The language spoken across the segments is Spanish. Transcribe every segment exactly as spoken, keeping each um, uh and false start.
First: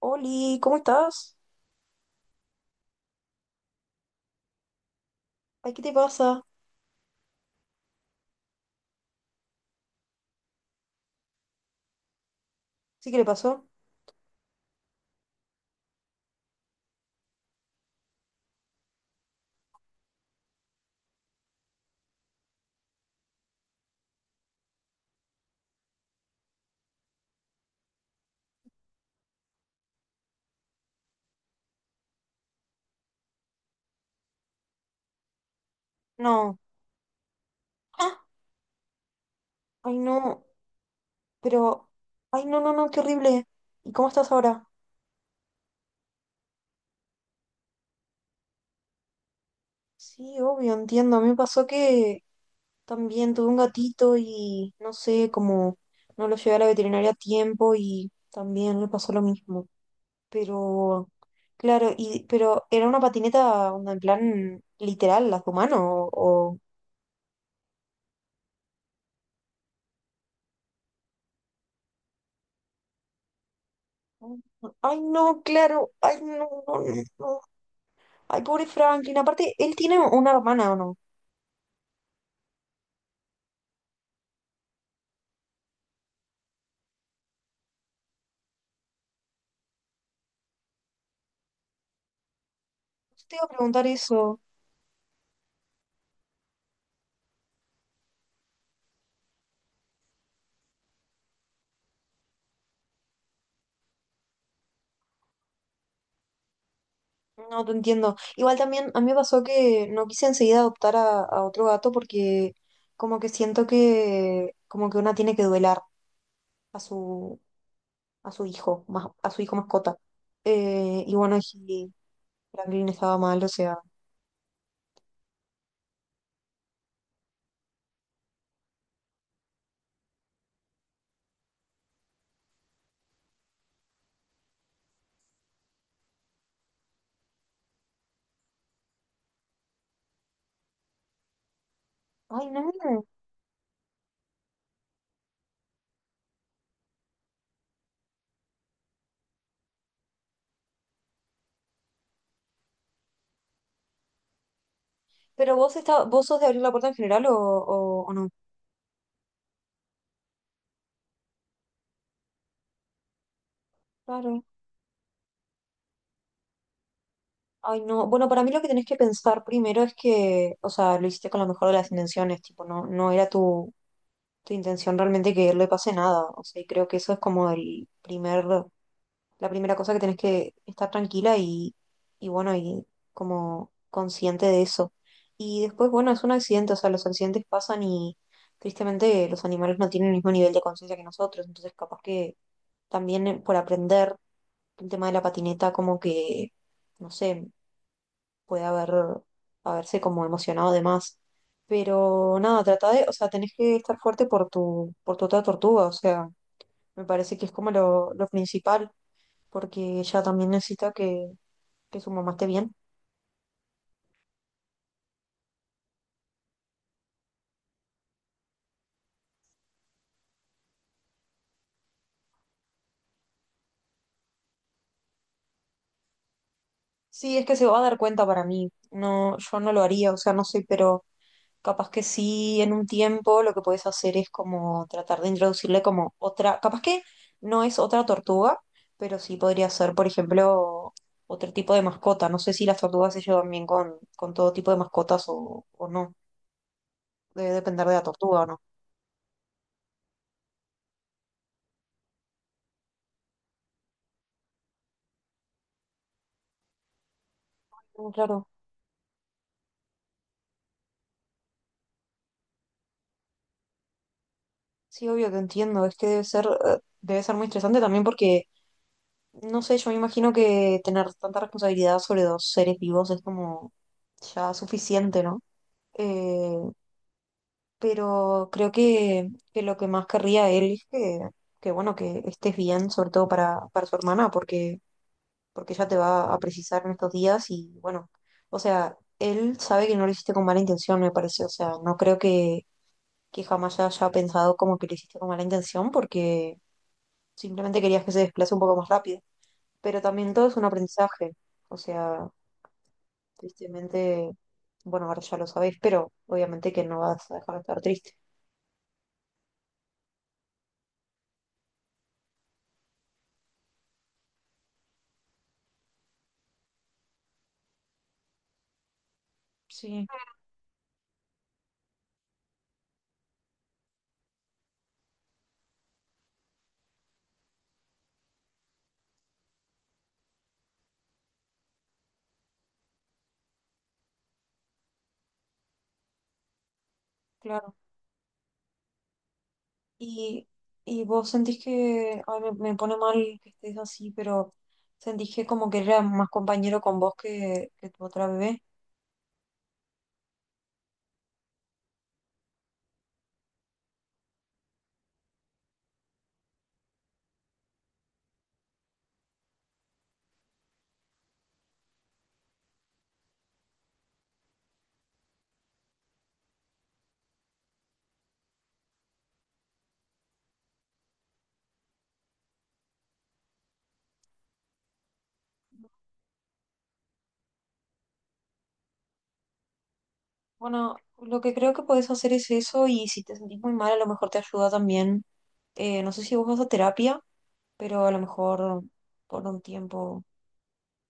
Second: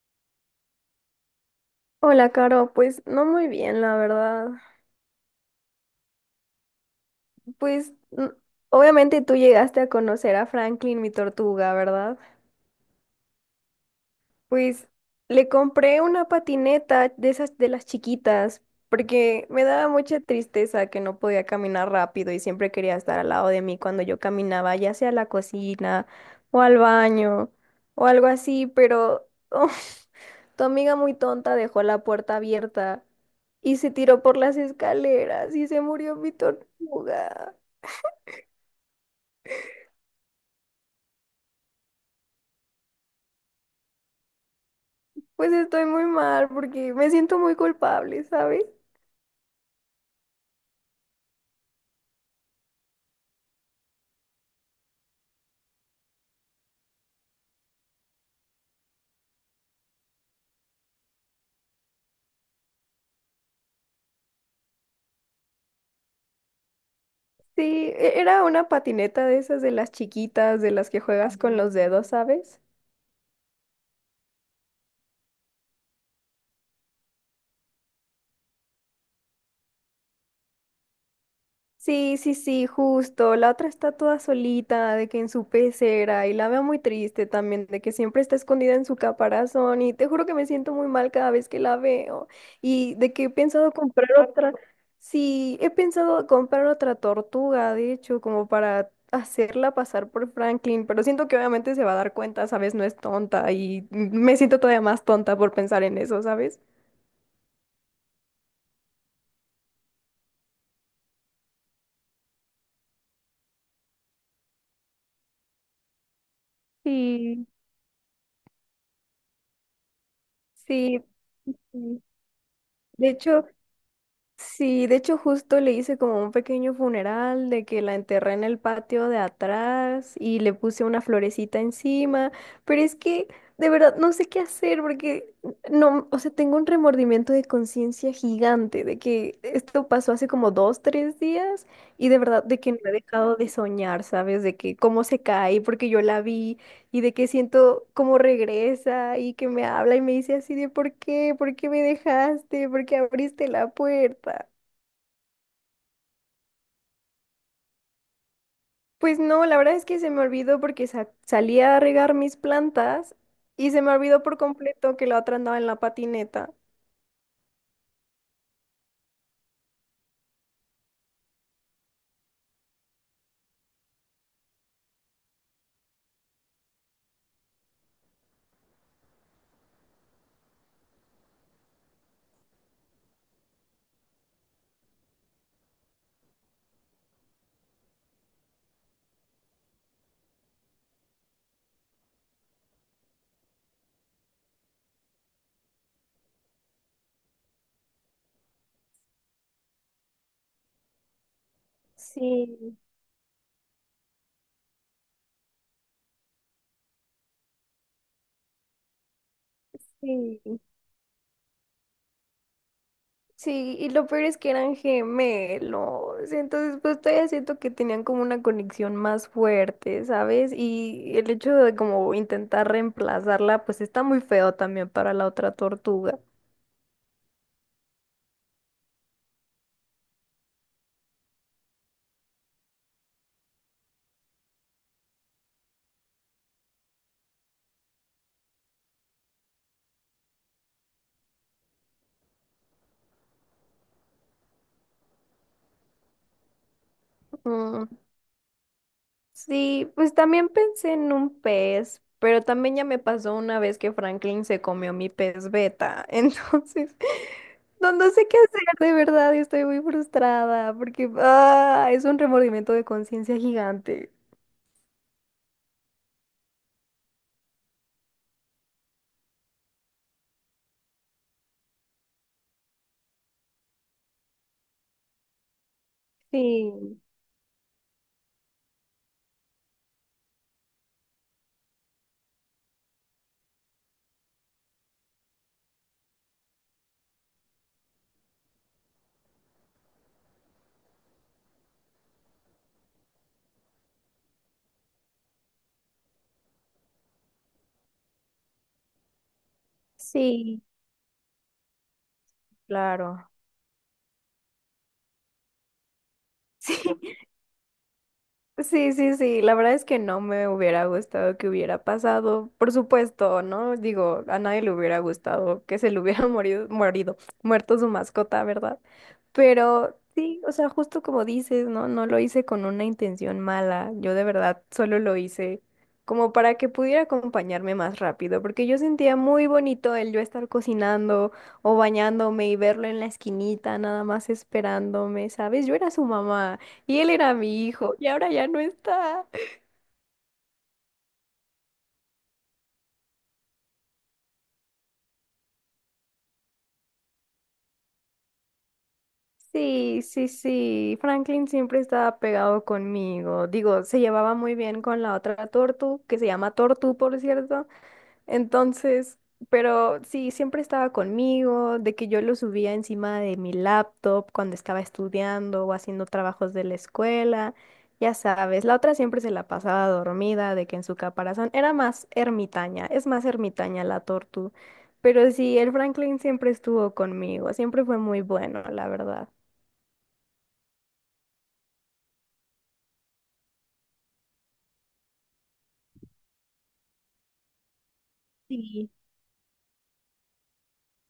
Oli, ¿cómo estás? Hola, Caro, pues no muy bien, la verdad. Ay, ¿qué te pasa? Pues n- Obviamente tú llegaste a conocer a Franklin, mi tortuga, ¿verdad? ¿Sí que le pasó? Pues le compré una patineta de esas de las chiquitas, porque me daba mucha tristeza que no podía caminar rápido y siempre quería estar al lado de mí cuando yo caminaba, ya sea a la cocina o al baño o algo así, pero Tu amiga muy tonta dejó la puerta abierta y se tiró por las escaleras y se murió mi No. tortuga. ¡Ah! Ay, no, pero... Ay, no, no, no, qué horrible. ¿Y cómo estás ahora? Pues estoy muy mal porque me siento muy culpable, ¿sabes? Sí, obvio, entiendo. A mí me pasó que también tuve un gatito y no sé, como no lo llevé a la veterinaria a tiempo y también le pasó lo mismo. Pero, claro, y pero era una patineta onda, en plan literal, las de humano o... Sí, e- era una patineta de esas de las chiquitas, de las que juegas con los dedos, ¿sabes? o- Ay, no, claro, ay, no, no, no, no. Ay, pobre Franklin. Aparte, él tiene una hermana, ¿o no? Sí, sí, sí, justo. La otra está toda solita, de que en su pecera, y la veo muy triste también, de que siempre está escondida en su caparazón, y te juro que me siento muy mal cada vez que la veo, y de que he Te iba a pensado preguntar comprar eso. otra, sí, he pensado comprar otra tortuga, de hecho, como para hacerla pasar por Franklin, pero siento que obviamente se va a dar cuenta, ¿sabes? No es tonta, y me siento todavía más tonta por pensar en eso, ¿sabes? No, te entiendo. Igual también a mí me pasó que no quise enseguida adoptar a, a otro gato porque como que siento que como que una tiene que duelar a su Sí, a su hijo, más, a su hijo mascota. sí. Eh, y bueno, y Sí. Franklin De estaba mal, hecho... o sea. Sí, de hecho justo le hice como un pequeño funeral de que la enterré en el patio de atrás y le puse una florecita encima, pero es que de verdad no sé qué hacer porque no, o sea, tengo un remordimiento de conciencia gigante de que esto pasó hace como dos, tres días y de verdad Ay, de que no he no. dejado de soñar, ¿sabes? De que cómo se cae porque yo la vi y de que siento como regresa y que me habla y me dice así de ¿por qué? ¿Por qué me dejaste? ¿Por qué abriste la puerta? Pero vos está, vos sos de abrir la puerta en general o, o, o no. Pues no, la verdad es que se me olvidó porque sa- salí a regar mis plantas y se me olvidó por Claro. completo que la otra andaba en la patineta. Ay, no. Bueno, para mí lo que tenés que pensar primero es que, o sea, lo hiciste con la mejor de las intenciones, tipo, no, no era tu, tu intención realmente que le pase nada. O sea, y creo que eso es como el primer, la primera cosa que tenés que estar tranquila y, y bueno, y como consciente de eso. Y después, bueno, es un accidente, o sea, los accidentes pasan y tristemente los animales no tienen el mismo nivel de conciencia que nosotros, entonces capaz que también eh, por aprender el tema de la patineta, como que, no sé, puede haber, haberse como emocionado de más. Pero nada, Sí, trata de, o sea, tenés que estar fuerte por tu, por tu otra tortuga, o sea, me parece que es como lo, lo principal, porque ella también sí. necesita que, que su mamá esté bien. Sí, y lo peor es que eran gemelos, entonces pues todavía siento que tenían como una conexión más fuerte, ¿sabes? Y el hecho de como intentar reemplazarla, pues está muy feo también para la otra tortuga. Sí, es que se va a dar cuenta para mí, no, yo no lo haría, o sea, no sé, pero capaz que sí, en un tiempo lo que puedes hacer es como tratar de introducirle como otra, capaz que no es otra tortuga, pero sí podría ser, por ejemplo, otro tipo de mascota. No sé si las tortugas se llevan bien con, con todo tipo de mascotas o, o no. Debe depender Mm, de la tortuga o no. sí, pues también pensé en un pez, pero también ya me pasó una vez que Franklin se comió mi pez beta, entonces no, Mm, no sé qué claro, hacer, de verdad, y estoy muy frustrada porque ah, es un remordimiento de conciencia gigante. sí, obvio que entiendo. Es que debe ser, eh, debe ser muy estresante también porque, no sé, yo me imagino que tener tanta responsabilidad sobre dos seres vivos es como ya suficiente, ¿no? Eh, Sí. pero creo que, que lo que más querría él es que, que, bueno, que estés bien, sobre todo para, para su hermana, porque, porque ella te va a precisar en estos días y bueno, o sea, él sabe que no lo hiciste con mala intención, me parece, o sea, no creo que, que jamás haya pensado como que lo hiciste con mala intención, porque simplemente querías que se desplace un poco más rápido, pero también todo es Sí, un aprendizaje, o sea, claro. tristemente, bueno, ahora ya lo sabéis, pero obviamente Sí, que no vas a dejar de estar triste. sí, sí, sí, la verdad es que no me hubiera gustado que hubiera pasado, por supuesto, ¿no? Digo, a nadie le hubiera gustado que se le hubiera morido, morido, muerto su mascota, ¿verdad? Pero Sí, sí, o sea, justo como dices, ¿no? No lo hice con una intención mala, yo de verdad solo lo hice como para que pudiera acompañarme más rápido, porque yo sentía muy bonito el yo estar cocinando o bañándome y verlo en la esquinita, nada más esperándome, ¿sabes? Yo era su mamá. Y él era mi claro. hijo y ahora ya no está. Y, y vos sentís que, ay, me, me pone mal que estés así, pero sentís que como que él era más compañero con vos que, que tu otra bebé. Sí, sí, sí. Franklin siempre estaba pegado conmigo. Digo, se llevaba muy bien con la otra tortu, que se llama Tortu, por cierto. Entonces, pero sí, siempre estaba conmigo, de que yo lo subía encima de mi laptop cuando estaba estudiando o haciendo trabajos de la escuela, ya sabes, la otra siempre se la pasaba dormida, de que en su caparazón era más ermitaña, es más ermitaña la tortu, pero sí, el Franklin siempre estuvo conmigo, siempre fue muy bueno, la verdad. Bueno, lo que creo que podés hacer es eso y si te sentís muy mal, a lo mejor te ayuda también. Eh, no sé si vos vas a terapia, pero a lo mejor Sí. por un tiempo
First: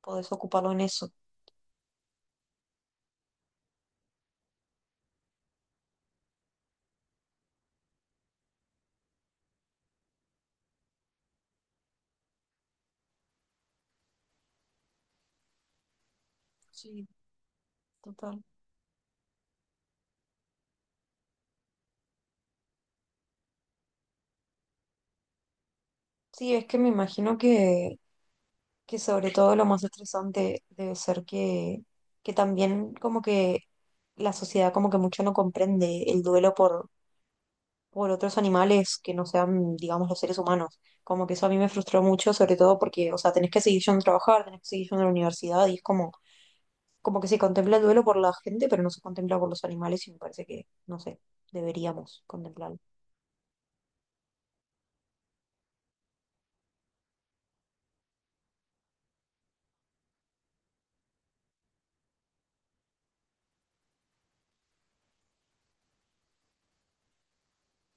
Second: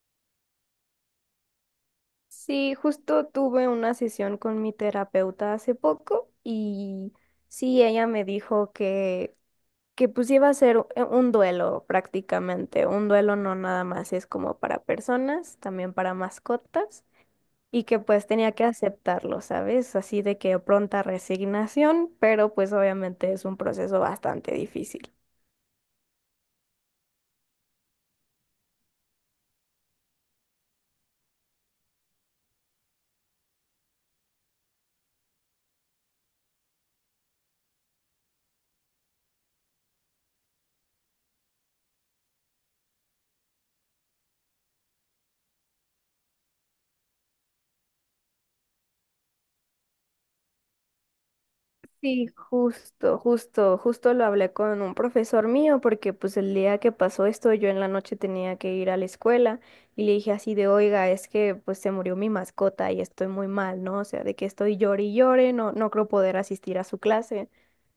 podés ocuparlo en eso. Sí, justo tuve una sesión con mi terapeuta hace poco y sí, ella me dijo que que pues iba a ser u- eh, un duelo prácticamente, un duelo no nada más es como para personas, también para mascotas, Sí, y que pues total. tenía que aceptarlo, ¿sabes? Así de que pronta resignación, pero pues obviamente es un proceso bastante difícil. Sí, es que me imagino que, que sobre todo lo más estresante debe ser que, que también como que la sociedad como que mucho no comprende el duelo por, por otros animales que no sean, digamos, los seres humanos. Como que eso a mí me frustró mucho, sobre todo porque, o sea, tenés que seguir yendo a trabajar, tenés que seguir yendo a la universidad y es como, como que se contempla el duelo por la gente, pero no se contempla por los animales y me parece que, no sé, deberíamos Y contemplarlo. justo, justo, justo lo hablé con un profesor mío porque pues el día que pasó esto yo en la noche tenía que ir a la escuela y le dije así de, oiga, es que pues se murió mi mascota y estoy muy mal, ¿no? O sea, de que estoy llore y llore, no, no creo poder asistir a su clase.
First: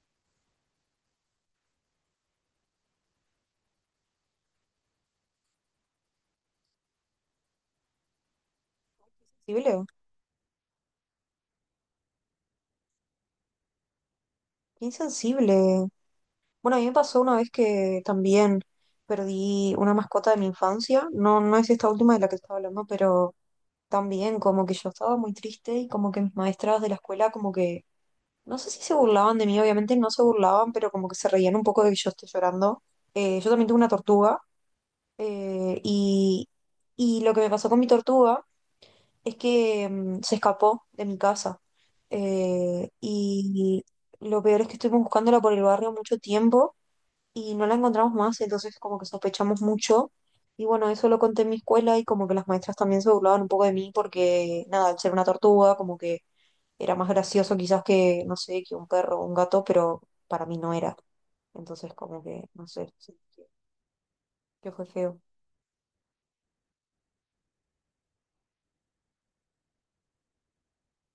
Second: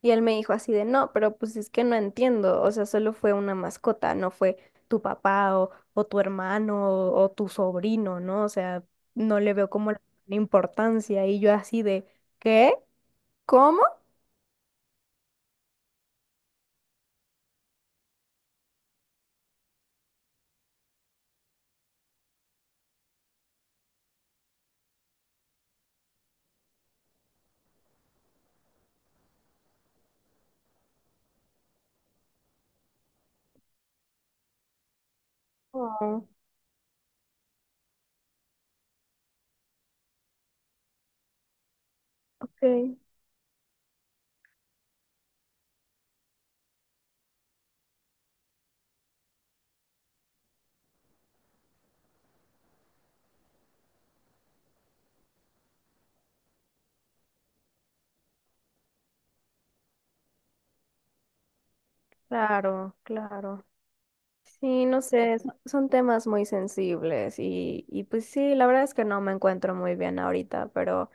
Y él me dijo así de, no, pero pues es que no entiendo, o sea, solo fue una mascota, no fue tu papá o, o tu hermano o, o tu sobrino, ¿no? O sea, no le veo ¿Sensible? como la importancia y yo así de, ¿qué? ¿Cómo? Qué insensible. Bueno, a mí me pasó una vez que también perdí una mascota de mi infancia. No, no es esta última de la que estaba hablando, pero también como que yo estaba muy triste y como que mis maestras de la escuela como que, no sé si se burlaban de mí, obviamente no se burlaban, pero como que se reían un poco de que yo esté llorando. Eh, yo también tuve una tortuga eh, Oh, y, y lo que me pasó con mi tortuga es que mm, se escapó de mi casa. Eh, ok, Y lo peor es que estuvimos buscándola por el barrio mucho tiempo y no la encontramos más, entonces como que sospechamos mucho. Y bueno, eso lo conté en mi escuela y como que las maestras también se burlaban un poco de mí porque, nada, al ser una tortuga, como que era más gracioso quizás que, no sé, que un perro o un gato, pero para mí no era. Entonces como que, no sé, claro, sí, que, claro. que fue Sí, no feo. sé, son son temas muy sensibles y, y pues sí, la verdad es que no me encuentro muy bien ahorita, pero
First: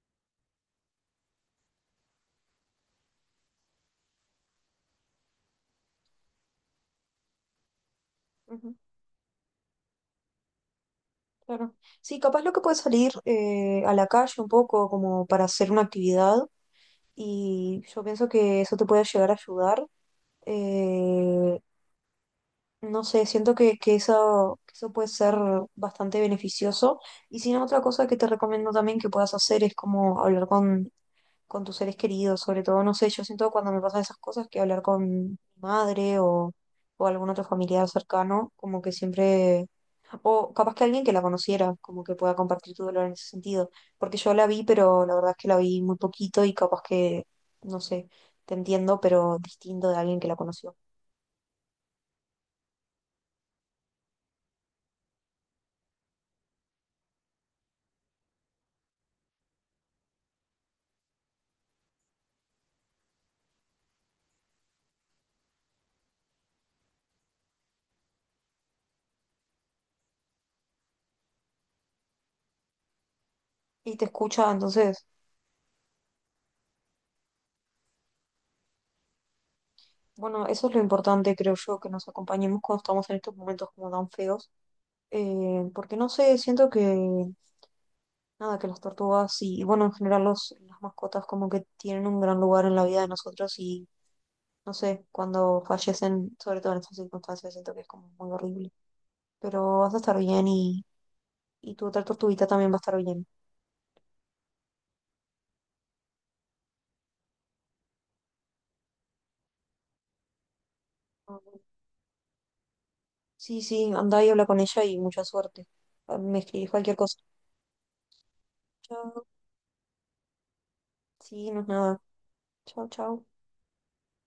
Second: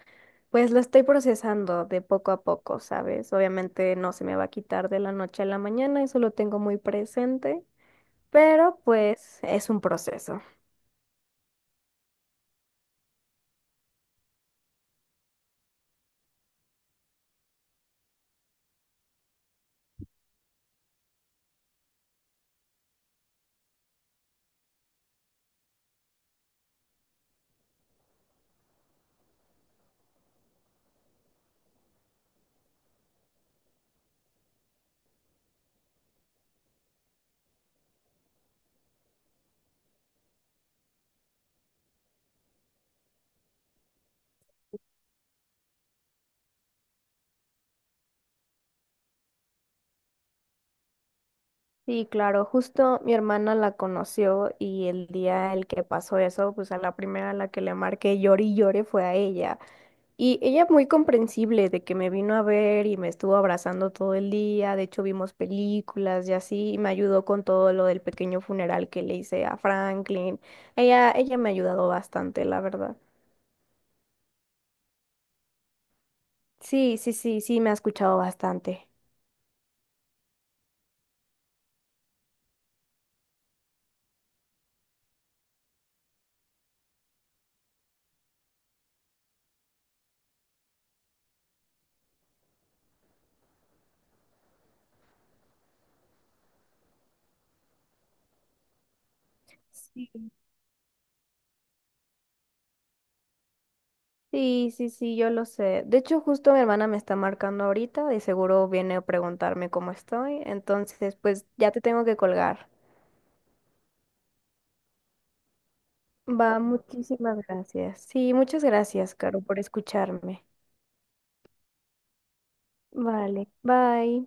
pues lo estoy procesando de poco a poco, ¿sabes? Obviamente no se me va a quitar de la noche a la mañana, eso lo tengo muy presente, Ujú, pero pues es un proceso. claro. Sí, capaz lo que puede salir eh, a la calle un poco como para hacer una actividad y yo pienso que eso te puede llegar a ayudar. Eh, No sé, siento que, que eso, que eso puede ser bastante beneficioso. Y si no, otra cosa que te recomiendo también que puedas hacer es como hablar con, con tus seres queridos, sobre todo, no sé, yo siento que cuando me pasan esas cosas que hablar con mi madre o, o algún otro familiar cercano, como que siempre, o capaz que alguien que la conociera, como que pueda compartir tu dolor en ese sentido. Porque yo la vi, pero la verdad es que la vi muy poquito y capaz que, no sé, te entiendo, pero distinto de alguien que la conoció. Sí, claro, justo mi hermana la conoció y el día el que pasó eso, pues a la primera a la que le marqué lloré y lloré fue a ella. Y ella muy comprensible de que me vino a ver y me estuvo abrazando todo el día, de hecho vimos películas y así, y me ayudó con todo lo del pequeño funeral que le hice a Franklin. Ella, ella me ha ayudado bastante, la verdad. Y te escucha, entonces Sí, sí, sí, sí, me ha escuchado bastante. bueno, eso es lo importante, creo yo, que nos acompañemos cuando estamos en estos momentos como tan feos. Eh, porque no sé, siento que, nada, que las tortugas y, y bueno, en general los, las mascotas como que tienen un gran lugar en la vida de nosotros y, no sé, cuando fallecen, sobre todo en estas circunstancias, siento que es como muy horrible. Pero vas a Sí. estar bien y, y tu otra tortuguita también va a estar bien. Sí, sí, sí, yo lo sé. De hecho, justo mi hermana me está marcando ahorita, de seguro viene a preguntarme cómo estoy, entonces pues ya te tengo que colgar. Sí, sí, anda y habla con ella y mucha suerte. Ah, me Va, escribís cualquier cosa. muchísimas gracias. Sí, muchas gracias, Chao. Caro, por escucharme. Sí, no es nada. Chao, chao. Vale, bye.